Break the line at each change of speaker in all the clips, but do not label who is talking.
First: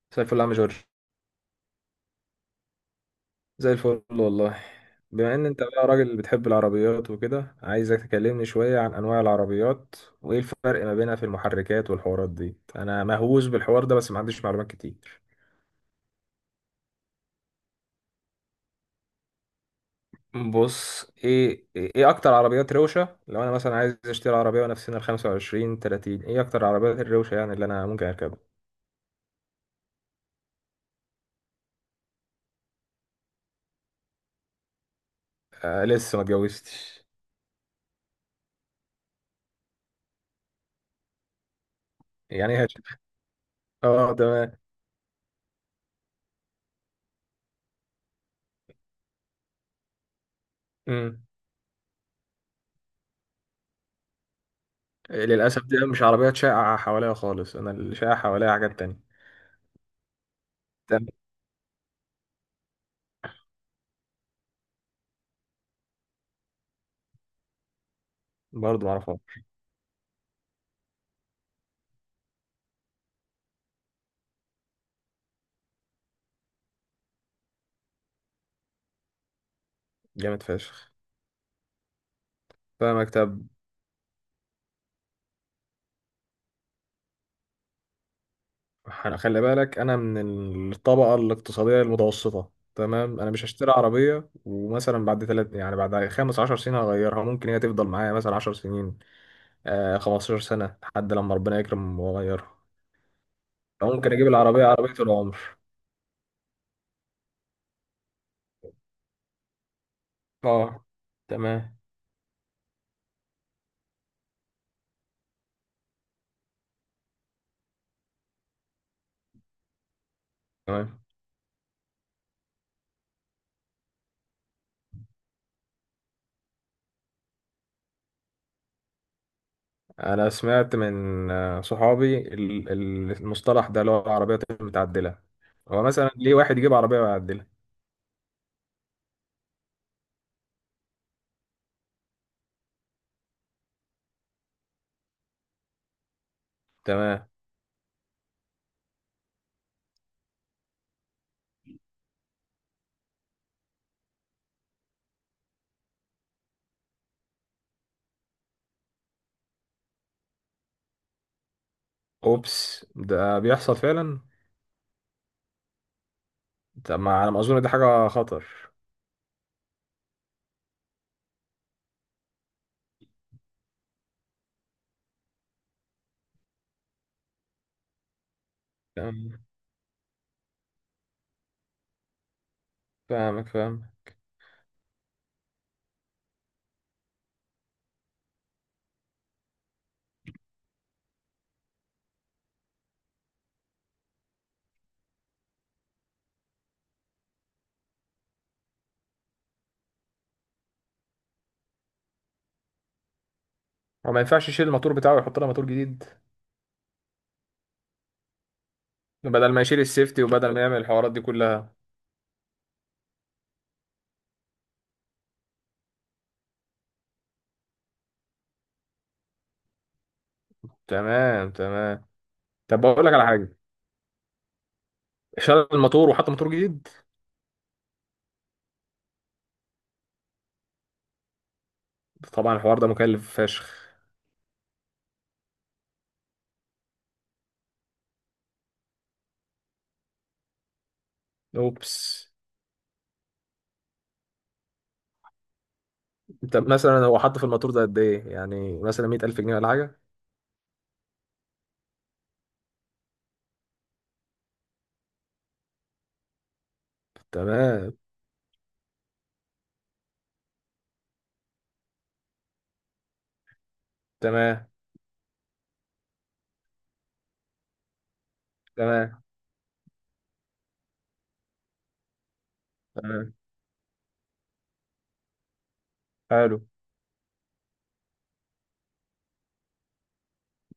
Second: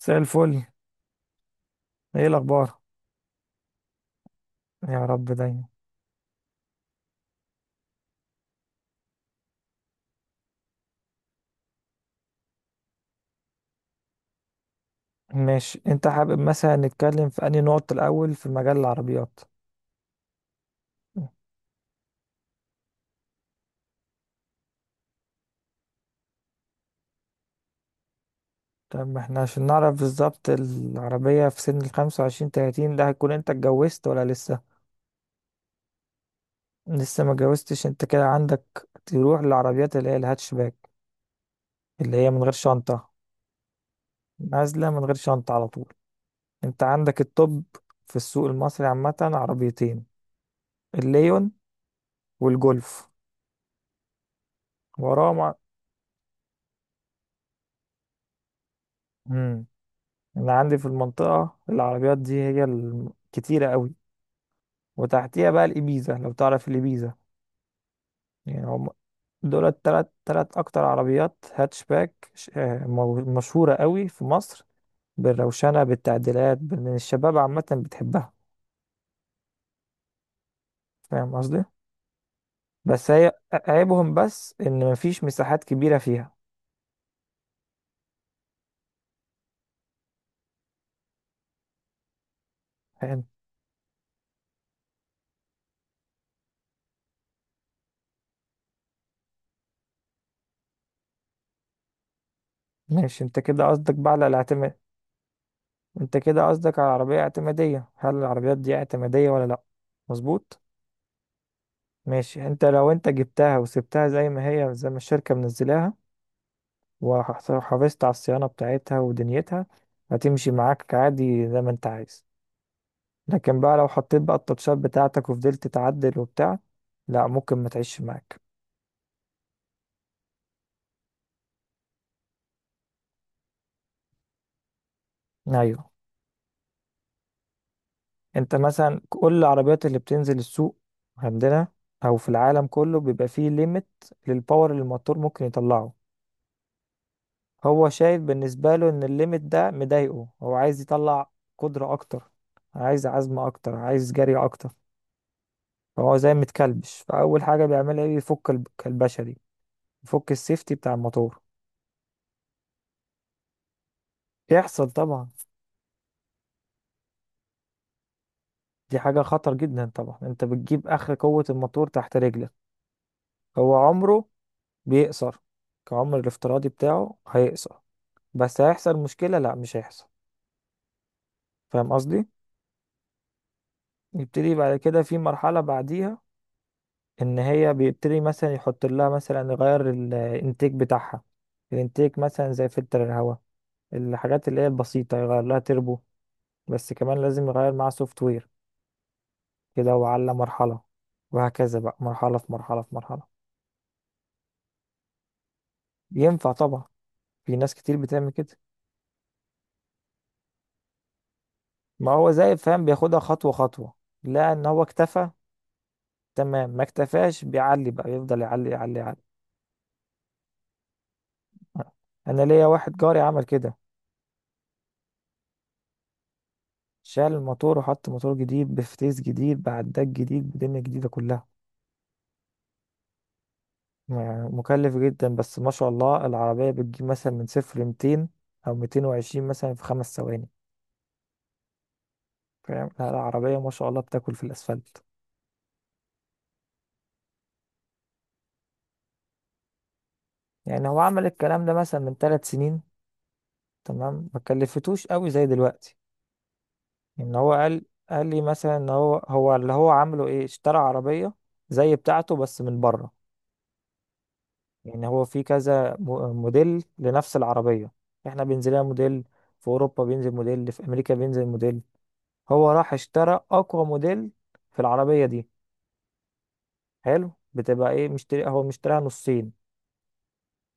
مساء
مساء الفل يا عم
الفل.
جورج.
ايه الاخبار؟
زي الفل والله.
يا رب
بما ان انت
دايما.
بقى راجل بتحب العربيات وكده، عايزك تكلمني شوية عن انواع العربيات وايه الفرق ما بينها في المحركات والحوارات دي. انا مهووس بالحوار ده بس ما عنديش معلومات كتير.
ماشي، انت حابب مثلا نتكلم في انهي نقطة الاول في مجال العربيات؟
بص، ايه اكتر عربيات روشة؟ لو انا مثلا عايز اشتري عربية وانا في سن ال 25 30، ايه اكتر عربيات الروشة يعني اللي انا ممكن اركبها؟
طب احنا عشان نعرف بالظبط العربية في سن الخمسة وعشرين تلاتين ده، هتكون انت اتجوزت ولا لسه؟
آه، لسه ما اتجوزتش.
لسه ما اتجوزتش، انت كده عندك تروح للعربيات اللي هي الهاتشباك، اللي هي من غير
يعني هش...
شنطة.
اه، تمام.
نازلة من غير شنطة على طول. انت عندك التوب. في السوق المصري عامة عربيتين:
امم
الليون والجولف. وراهم
للاسف دي مش عربيات شائعة حواليا خالص، انا اللي شائع حواليا حاجات تانية.
مم. انا عندي في المنطقة العربيات دي هي الكتيرة قوي، وتحتيها بقى الإبيزا لو تعرف الإبيزا. يعني
برضه
هم
معرفة.
دول التلات تلات أكتر عربيات هاتشباك مشهورة قوي في مصر. بالروشنة بالتعديلات الشباب عامة بتحبها.
جامد فشخ.
فاهم قصدي؟ بس
فاهمك.
هي
طب،
عيبهم بس إن مفيش مساحات كبيرة فيها.
خلي بالك انا من الطبقه الاقتصاديه المتوسطه، تمام؟
فاهم.
انا مش هشتري عربيه ومثلا بعد ثلاث يعني بعد خمس عشر سنين هغيرها، ممكن هي تفضل معايا مثلا عشر سنين. آه، 15 سنه لحد لما ربنا يكرم واغيرها.
ماشي، انت كده قصدك بقى
ممكن
على
اجيب العربيه،
الاعتماد.
عربيه العمر.
انت كده قصدك على عربية اعتمادية، هل العربيات دي اعتمادية ولا لأ؟ مظبوط.
اه، تمام
ماشي، انت لو انت جبتها وسبتها زي ما هي زي ما الشركة منزلاها، وحافظت على الصيانة بتاعتها ودنيتها، هتمشي معاك
تمام.
عادي زي ما انت عايز. لكن بقى لو حطيت بقى التاتشات بتاعتك وفضلت تعدل وبتاع، لا ممكن ما تعيش معاك.
انا سمعت من صحابي المصطلح ده اللي هو العربيات المتعدله. هو
ايوه.
مثلا ليه واحد يجيب عربيه معدله؟
انت مثلا كل العربيات اللي بتنزل السوق عندنا او في العالم كله بيبقى فيه ليميت للباور اللي الموتور ممكن يطلعه.
تمام.
هو شايف بالنسبة له ان الليميت ده مضايقه، هو عايز يطلع قدرة اكتر، عايز عزم اكتر، عايز جري اكتر. فهو زي متكلبش، فاول حاجة بيعملها ايه، يفك الكلبشة دي، يفك السيفتي بتاع الموتور.
اوبس، ده بيحصل فعلا.
يحصل طبعا.
طب ما على ما اظن دي حاجه خطر.
دي حاجة خطر جدا طبعا، انت بتجيب اخر قوة الموتور تحت رجلك. هو عمره بيقصر، كعمر الافتراضي بتاعه هيقصر. بس هيحصل مشكلة؟
تمام.
لا، مش هيحصل. فاهم قصدي؟
فاهمك فاهم.
يبتدي بعد كده في مرحلة بعديها، ان هي بيبتدي مثلا يحط لها، مثلا يغير الانتيك بتاعها. الانتيك مثلا زي فلتر الهواء، الحاجات اللي هي البسيطة. يغير لها تربو، بس كمان لازم يغير معاها سوفت وير. كده، وعلى مرحلة، وهكذا بقى مرحلة في مرحلة في مرحلة.
هو ما ينفعش يشيل الماتور بتاعه ويحط لها ماتور جديد؟
ينفع طبعا، في ناس كتير بتعمل كده.
بدل ما يشيل السيفتي وبدل ما يعمل الحوارات دي كلها.
ما هو زي فاهم بياخدها خطوة خطوة. لا، ان هو اكتفى تمام، ما اكتفاش بيعلي بقى، يفضل يعلي يعلي يعلي.
تمام تمام.
انا ليا
طب
واحد
بقول لك
جاري
على
عمل
حاجه،
كده.
شال الماتور وحط موتور جديد.
شال الموتور وحط موتور جديد، بفتيس جديد، بعداد جديد، بدنيا جديدة كلها.
طبعا الحوار ده مكلف فشخ.
يعني مكلف جدا، بس ما شاء الله العربية بتجيب مثلا من صفر لميتين، أو ميتين وعشرين، مثلا في خمس ثواني.
اوبس،
فاهم؟ لا، العربية ما شاء الله بتاكل في الأسفلت.
انت مثلا هو حط في الماتور ده قد ايه؟ يعني مثلا 100,000 جنيه ولا حاجه؟
يعني هو عمل الكلام ده مثلا من ثلاث سنين، تمام؟ ما كلفتوش قوي زي دلوقتي. إن هو قال
تمام.
قال لي مثلا إن هو، هو اللي هو عامله إيه، اشترى عربية زي بتاعته بس من بره.
تمام.
يعني هو في كذا موديل لنفس العربية. احنا بينزل لها
تمام.
موديل، في أوروبا بينزل موديل، في أمريكا بينزل موديل. هو راح
تمام.
اشترى أقوى موديل في العربية دي.
حلو.
حلو. بتبقى ايه، مشتري؟ هو مشتريها نصين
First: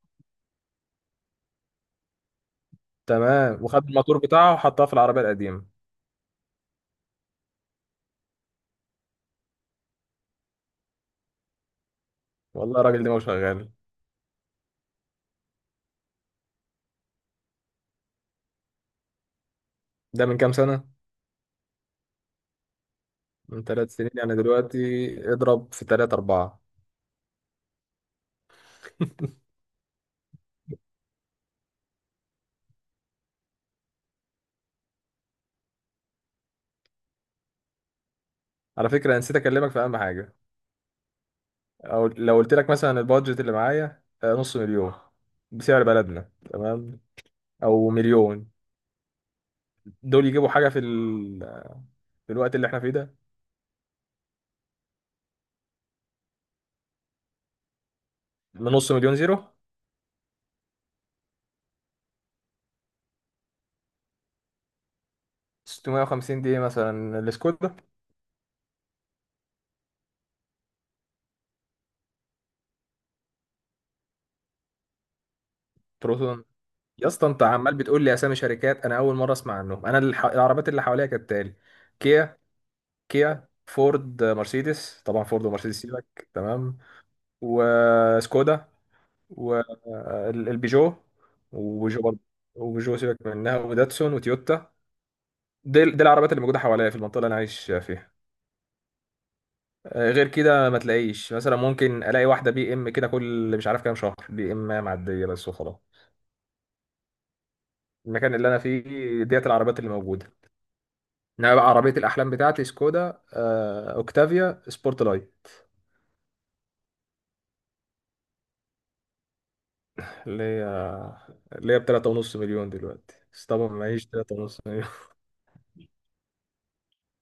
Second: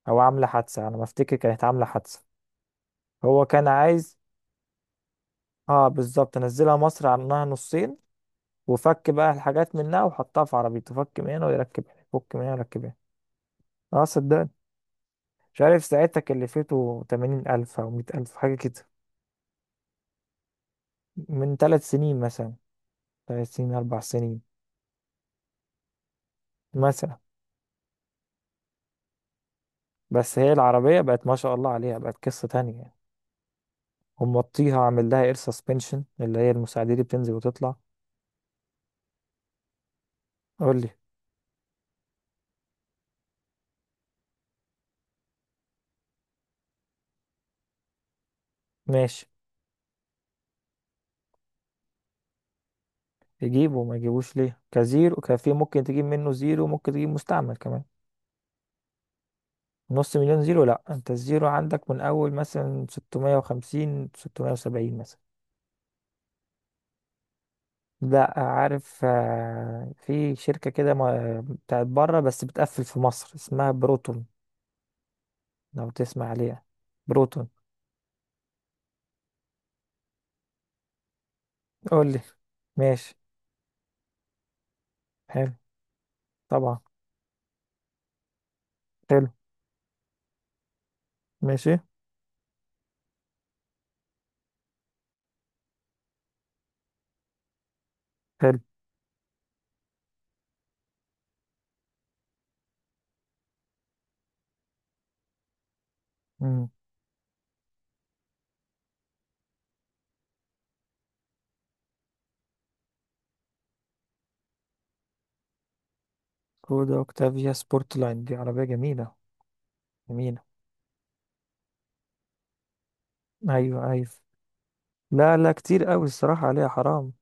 أو عاملة حادثة، أنا ما أفتكر كانت عاملة حادثة. هو
تمام.
كان
وخد
عايز،
الماتور بتاعه وحطها في العربيه القديمه.
اه بالظبط، نزلها مصر عنها نصين، وفك بقى الحاجات منها وحطها في عربيته. فك من هنا ويركب هنا، فك من هنا
والله
ويركب هنا.
الراجل ده ما هو شغال.
اه صدقني. مش عارف ساعتها كلفته تمانين ألف أو مية ألف، حاجة كده.
ده من كام سنة؟
من ثلاث سنين مثلا، ثلاث
من
سنين
ثلاث
أربع
سنين، يعني
سنين
دلوقتي اضرب في ثلاثة أربعة.
مثلا. بس هي العربية بقت ما شاء الله عليها، بقت قصة تانية يعني. هم موطيها، عامل لها اير سسبنشن، اللي هي المساعدة دي بتنزل وتطلع.
على فكرة أنا نسيت أكلمك في أهم حاجة.
قول لي.
أو لو قلت لك مثلا البادجت اللي معايا نص مليون بسعر بلدنا، تمام؟ أو مليون.
ماشي.
دول يجيبوا حاجة في الوقت اللي احنا فيه ده؟
يجيبه وما يجيبوش ليه؟ كزيرو كفي، ممكن تجيب منه زيرو، ممكن تجيب مستعمل كمان.
من نص مليون زيرو؟
نص مليون زيرو؟ لا، انت الزيرو عندك من اول مثلا 650، 670 مثلا.
650 دي مثلا السكودا؟
لا، عارف، في شركة كده بتاعت بره بس بتقفل في مصر، اسمها بروتون، لو تسمع
بروتون؟
عليها.
يا اسطى انت
بروتون.
عمال بتقول لي اسامي شركات انا اول مره اسمع عنهم. انا العربيات اللي حواليا كالتالي:
قول لي.
كيا.
ماشي.
فورد، مرسيدس. طبعا فورد
حلو.
ومرسيدس سيبك، تمام؟
طبعا.
وسكودا.
حلو.
والبيجو.
ماشي.
وبيجو برضه. وبيجو سيبك منها. وداتسون وتويوتا. دي العربيات اللي موجودة حواليا في المنطقة اللي أنا عايش فيها.
حلو.
غير كده ما تلاقيش. مثلا ممكن ألاقي واحدة بي إم كده كل مش عارف كام شهر، بي إم معدية بس وخلاص.
امم.
المكان اللي أنا فيه ديت العربيات اللي موجودة. إنما بقى عربية الأحلام بتاعتي سكودا، أوكتافيا سبورت لاي.
كودا اوكتافيا سبورت لاين، دي عربية جميلة. جميلة.
اللي هي اللي هي ب 3.5 مليون دلوقتي، بس طبعا
ايوه،
معيش
ايوه.
3.5.
لا، لا، كتير قوي الصراحة عليها، حرام.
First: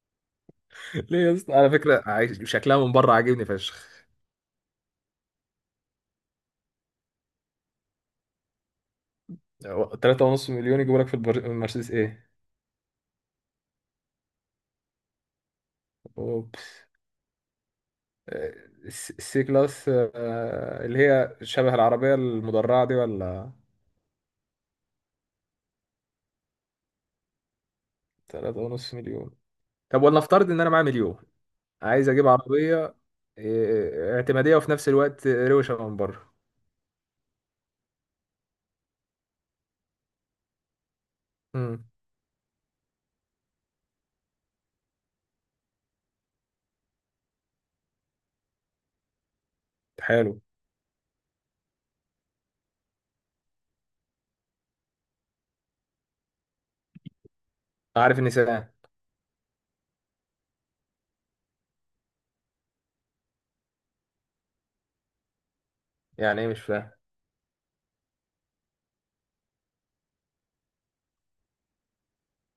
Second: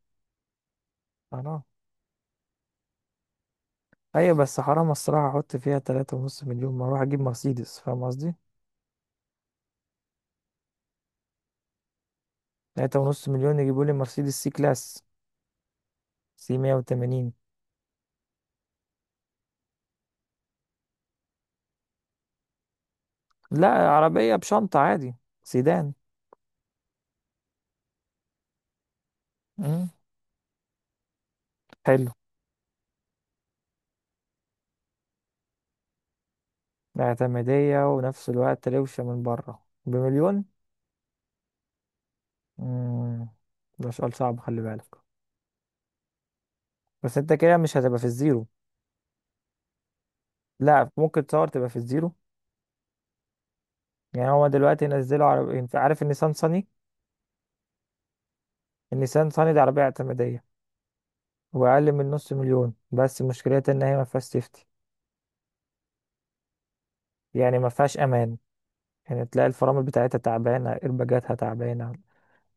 ليه يا اسطى؟
حرام.
على فكره عايش شكلها من بره عاجبني فشخ.
ايوه، بس حرام الصراحة احط فيها تلاتة ونص مليون، ما اروح اجيب مرسيدس. فاهم قصدي؟
3.5 مليون يجيبوا لك في المرسيدس ايه؟
تلاتة ونص مليون يجيبوا لي مرسيدس سي كلاس، سي
اوبس.
180.
آه، السي كلاس، اللي هي شبه العربيه المدرعه دي ولا؟
لا، عربية بشنطة عادي. سيدان.
3.5 مليون.
امم.
طب ولنفترض ان انا معايا مليون، عايز
حلو.
اجيب عربيه اعتماديه وفي نفس الوقت روشه من بره.
اعتمادية ونفس الوقت روشة من بره بمليون؟
امم.
امم. ده سؤال صعب، خلي بالك. بس انت كده مش هتبقى في الزيرو.
حلو.
لا، ممكن تصور تبقى في الزيرو. يعني هو دلوقتي نزلوا عربية، انت عارف النيسان صني؟
عارف النساء؟
النيسان صني دي عربية اعتمادية وأقل من نص مليون، بس مشكلتها إن هي ما فيهاش سيفتي.
يعني ايه؟ مش فاهم.
يعني ما فيهاش أمان. يعني تلاقي الفرامل بتاعتها تعبانة، إرباجاتها تعبانة،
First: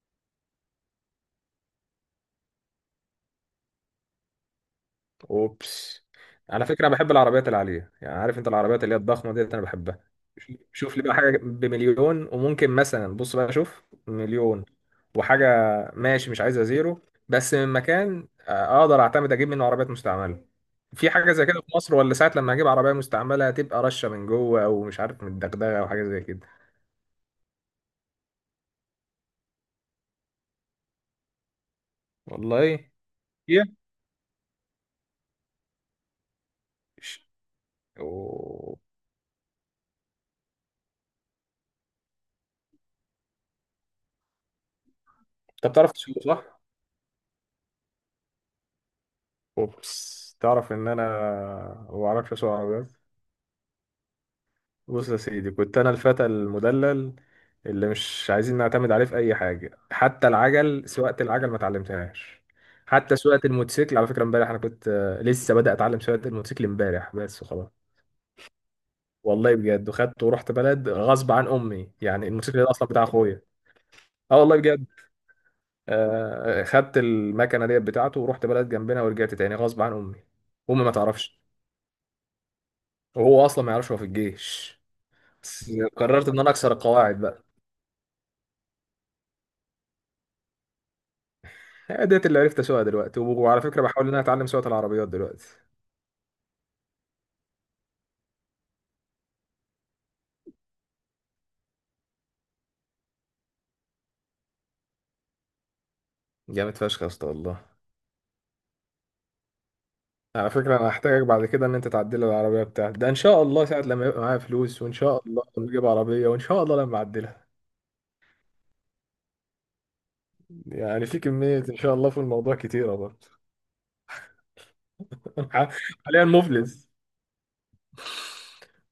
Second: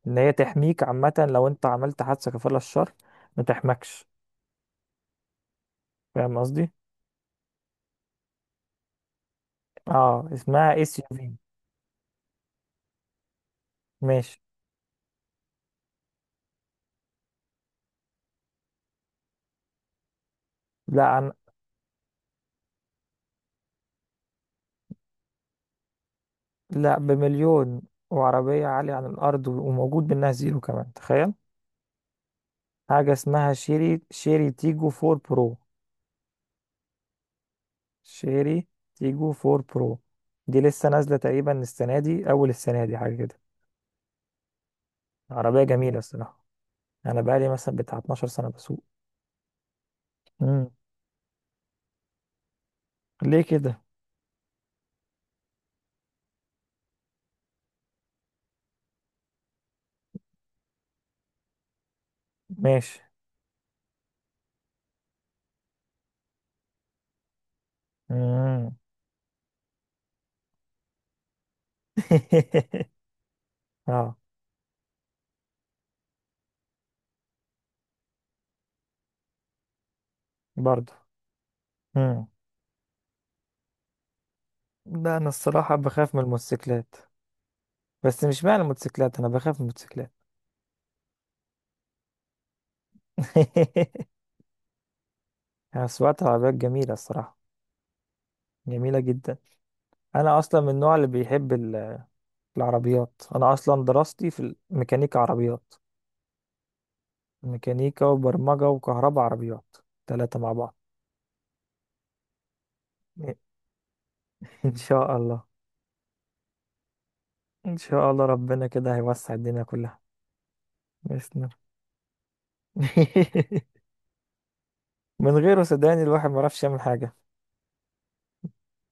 إن هي تحميك عامة لو أنت عملت حادثة كفر الله الشر، ما تحمكش.
اوبس.
فاهم
على
قصدي؟
فكره انا بحب العربيات العاليه. يعني عارف انت العربيات اللي هي الضخمه ديت، انا بحبها.
اه، اسمها
شوف
اس
لي
يو
بقى
في.
حاجه بمليون. وممكن مثلا، بص بقى، شوف
ماشي.
مليون وحاجه. ماشي، مش عايزها زيرو، بس من مكان اقدر اعتمد اجيب منه عربيات مستعمله.
لا
في حاجه زي كده في مصر، ولا ساعه لما اجيب عربيه مستعمله هتبقى رشه من جوه او مش عارف من الدغدغه او حاجه زي كده؟
لا، بمليون وعربية عالية عن الأرض وموجود منها زيرو كمان، تخيل.
والله.
حاجة اسمها
هي
شيري تيجو 4 برو.
ش-
شيري
أوه.
تيجو 4 برو. دي لسه نازلة تقريبا السنة دي، أول السنة دي، حاجة كده. عربية
انت بتعرف
جميلة
تسوق
الصراحة.
صح؟
أنا بقالي مثلا بتاع 12 سنة بسوق.
اوبس،
مم.
تعرف ان انا ما بعرفش اسوق عربيات.
ليه كده؟
بص يا سيدي، كنت انا الفتى المدلل اللي مش عايزين نعتمد عليه في اي حاجه. حتى العجل، سواقه العجل ما اتعلمتهاش.
ماشي.
حتى سواقه الموتوسيكل. على فكره امبارح انا كنت لسه بدأ اتعلم سواقه الموتوسيكل امبارح بس وخلاص.
مم.
والله بجد. وخدت ورحت بلد غصب عن امي. يعني الموتوسيكل ده اصلا بتاع اخويا.
اه.
اه والله بجد. خدت المكنه ديت بتاعته ورحت بلد جنبنا ورجعت تاني غصب عن امي. امي ما
برضه.
تعرفش.
مم.
وهو اصلا ما يعرفش، هو في الجيش.
لا، أنا
بس
الصراحة بخاف من
قررت ان انا اكسر
الموتوسيكلات.
القواعد بقى.
بس مش معنى الموتوسيكلات، أنا بخاف من الموتوسيكلات.
هي ديت اللي عرفت اسوقها دلوقتي، وعلى فكره بحاول ان انا اتعلم سواقه العربيات دلوقتي.
أنا سواقة العربيات جميلة الصراحة، جميلة جدا. أنا أصلا من النوع اللي بيحب العربيات انا اصلا دراستي في الميكانيكا عربيات،
جامد فشخ يا اسطى والله.
ميكانيكا وبرمجة وكهرباء عربيات، ثلاثة
على
مع بعض.
فكره انا هحتاجك بعد كده ان انت تعدل لي العربيه بتاعتي ده، ان شاء الله ساعه لما يبقى معايا
ان
فلوس، وان
شاء
شاء الله
الله.
لما اجيب عربيه، وان شاء الله لما اعدلها.
ان شاء الله ربنا كده هيوسع الدنيا كلها.
يعني في
بإذن
كميه
الله.
ان شاء الله في الموضوع كتيره برضه.
من غيره
أنا
صدقني
حاليا
الواحد ما يعرفش يعمل
مفلس.
حاجة.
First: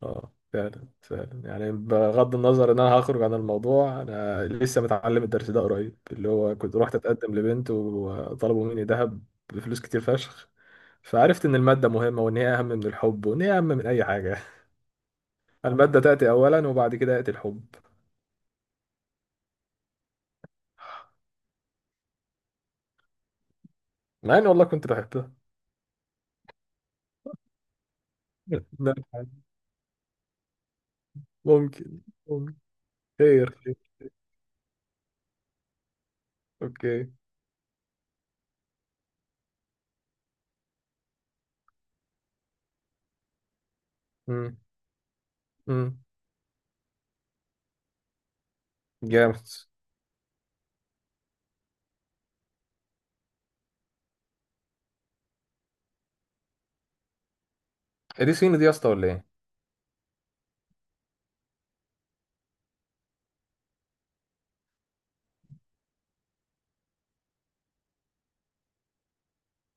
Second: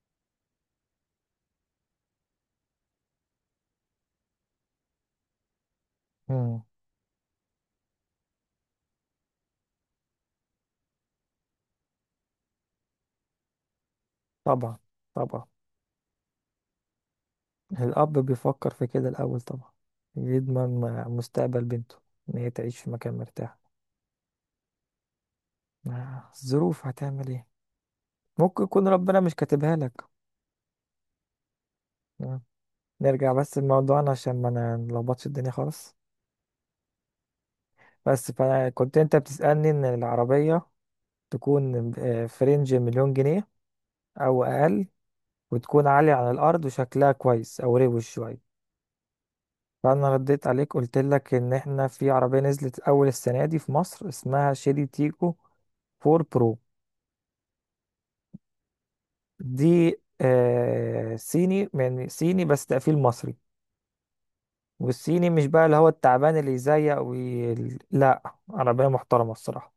اه فعلا فعلا. يعني بغض النظر ان انا هخرج عن الموضوع، انا لسه متعلم الدرس ده قريب، اللي هو
مم.
كنت رحت اتقدم لبنت وطلبوا مني ذهب بفلوس كتير فشخ. فعرفت ان المادة مهمة، وان هي اهم من الحب، وان هي اهم من اي حاجة.
طبعا. طبعا.
المادة تأتي اولا وبعد كده يأتي الحب.
الاب بيفكر في كده الاول طبعا، يضمن مستقبل بنته، ان هي تعيش في مكان مرتاح.
مع اني والله كنت بحبها.
الظروف هتعمل ايه. ممكن يكون
لا،
ربنا مش كاتبها لك.
ممكن.
آه.
ممكن.
نرجع
خير
بس
خير.
لموضوعنا عشان ما نلخبطش الدنيا خالص.
اوكي.
بس فأنا كنت، أنت بتسألني إن العربية تكون في رينج مليون جنيه أو
امم
أقل، وتكون
امم.
عالية على الأرض وشكلها كويس أو روش شوية.
جامد.
فأنا رديت عليك قلت لك إن إحنا في عربية نزلت أول السنة دي في مصر، اسمها شيري تيكو 4 برو.
دي صيني دي يا اسطى ولا ايه؟
دي آه، صيني، يعني صيني بس تقفيل مصري. والصيني مش بقى اللي هو التعبان اللي يزيق لا، عربية محترمة الصراحة،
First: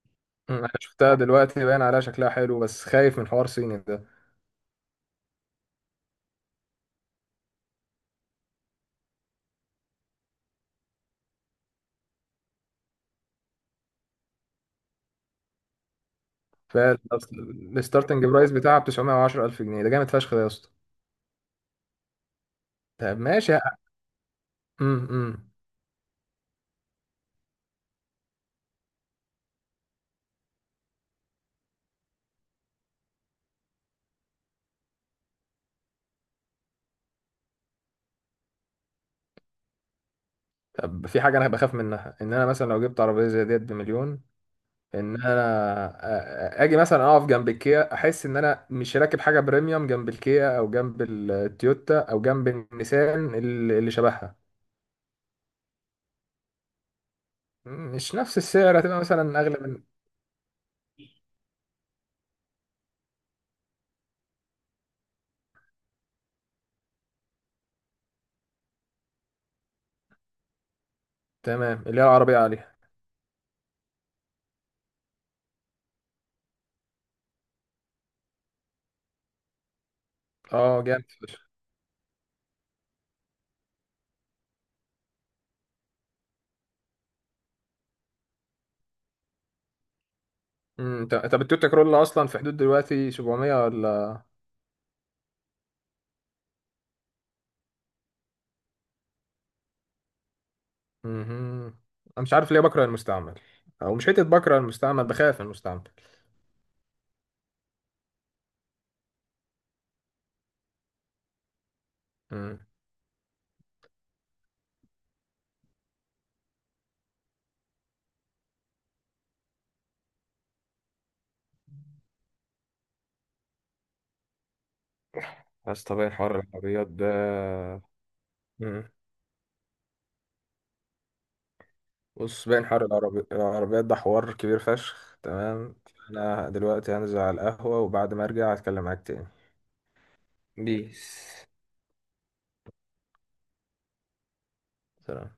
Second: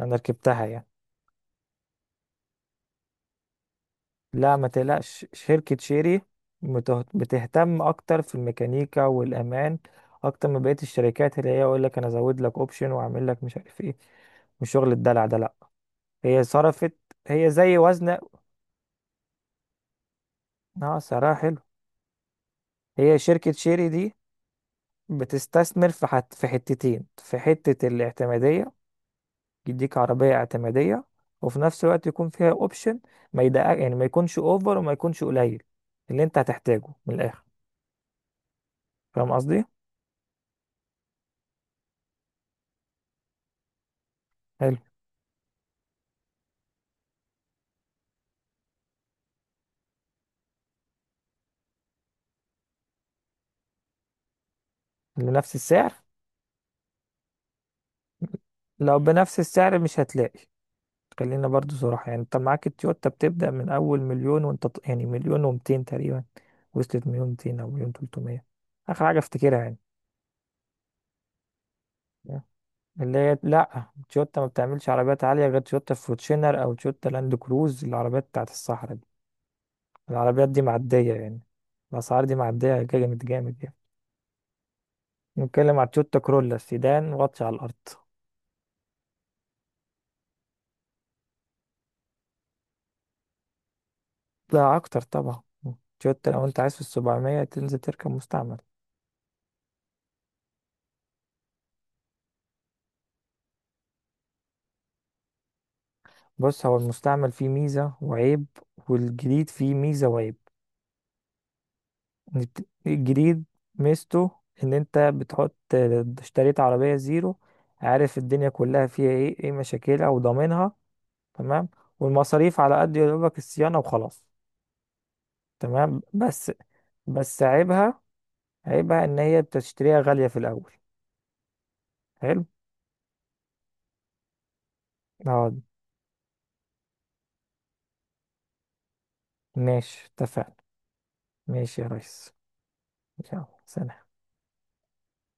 أنا
مم.
ركبتها
انا
يعني.
شفتها دلوقتي باين عليها شكلها حلو، بس خايف من حوار صيني ده.
لا، ما تقلقش، شركة شيري بتهتم أكتر في الميكانيكا والأمان، أكتر من بقية الشركات اللي هي يقول لك أنا أزود لك أوبشن وأعمل لك مش عارف إيه. مش شغل الدلع ده لأ. هي صرفت، هي زي وزن.
فالستارتنج برايس بتاعها ب 910,000 جنيه ده جامد فشخ ده يا اسطى.
أه، سعرها حلو. هي
طب
شركة
ماشي.
شيري دي
امم.
بتستثمر في في حتتين، في حتة الاعتمادية، يديك عربية اعتمادية، وفي نفس الوقت يكون فيها أوبشن. ما يدقق، يعني ما يكونش أوفر وما يكونش قليل، اللي أنت هتحتاجه من الآخر. فاهم قصدي؟
طب في حاجة انا بخاف منها، ان انا مثلا لو جبت عربية زي ديت بمليون،
حلو.
ان انا اجي مثلا اقف جنب الكيا، احس ان انا مش راكب حاجه بريميوم جنب الكيا او جنب التويوتا او جنب النيسان اللي شبهها.
لنفس السعر.
مش نفس السعر،
لو
هتبقى
بنفس
مثلا اغلى
السعر
من.
مش هتلاقي. خلينا برضو صراحة، يعني انت معاك التويوتا بتبدأ من أول مليون، وانت يعني مليون ومتين تقريبا، وصلت مليون ميتين أو مليون تلتمية، آخر حاجة افتكرها يعني.
تمام، اللي هي العربيه عليها.
اللي هي لأ، تويوتا ما بتعملش عربيات عالية غير تويوتا فورتشنر أو تويوتا لاند كروز، العربيات بتاعت الصحراء دي. العربيات دي
اه جامد
معدية
فشخ.
يعني، الأسعار دي معدية جامد جامد يعني. نتكلم على تويوتا كرولا سيدان، واطي على الأرض.
مم، طب التويوتا كرولا اصلا في حدود دلوقتي 700 ولا؟
ده اكتر طبعا. تويوتا لو انت عايز في السبعمية، تنزل تركب مستعمل.
مهم. انا مش عارف ليه بكره المستعمل. او مش حته بكره المستعمل، بخاف من المستعمل.
بص، هو المستعمل فيه ميزة وعيب، والجديد فيه ميزة وعيب. إن
مم.
الجديد ميزته ان انت بتحط، اشتريت عربية زيرو، عارف الدنيا كلها فيها ايه ايه مشاكلها وضامنها، تمام؟ والمصاريف على قد يدوبك الصيانة وخلاص.
بس
تمام،
طبيعي حوار
بس
العربيات ده.
بس عيبها،
مم.
عيبها ان هي بتشتريها غالية في الاول. حلو.
بص، بين حر العربيات ده حوار كبير فشخ.
اه.
تمام. انا دلوقتي هنزل على القهوة وبعد ما ارجع هتكلم معاك تاني.
ماشي، اتفقنا.
بيس.
ماشي يا ريس. يلا سلام.
سلام.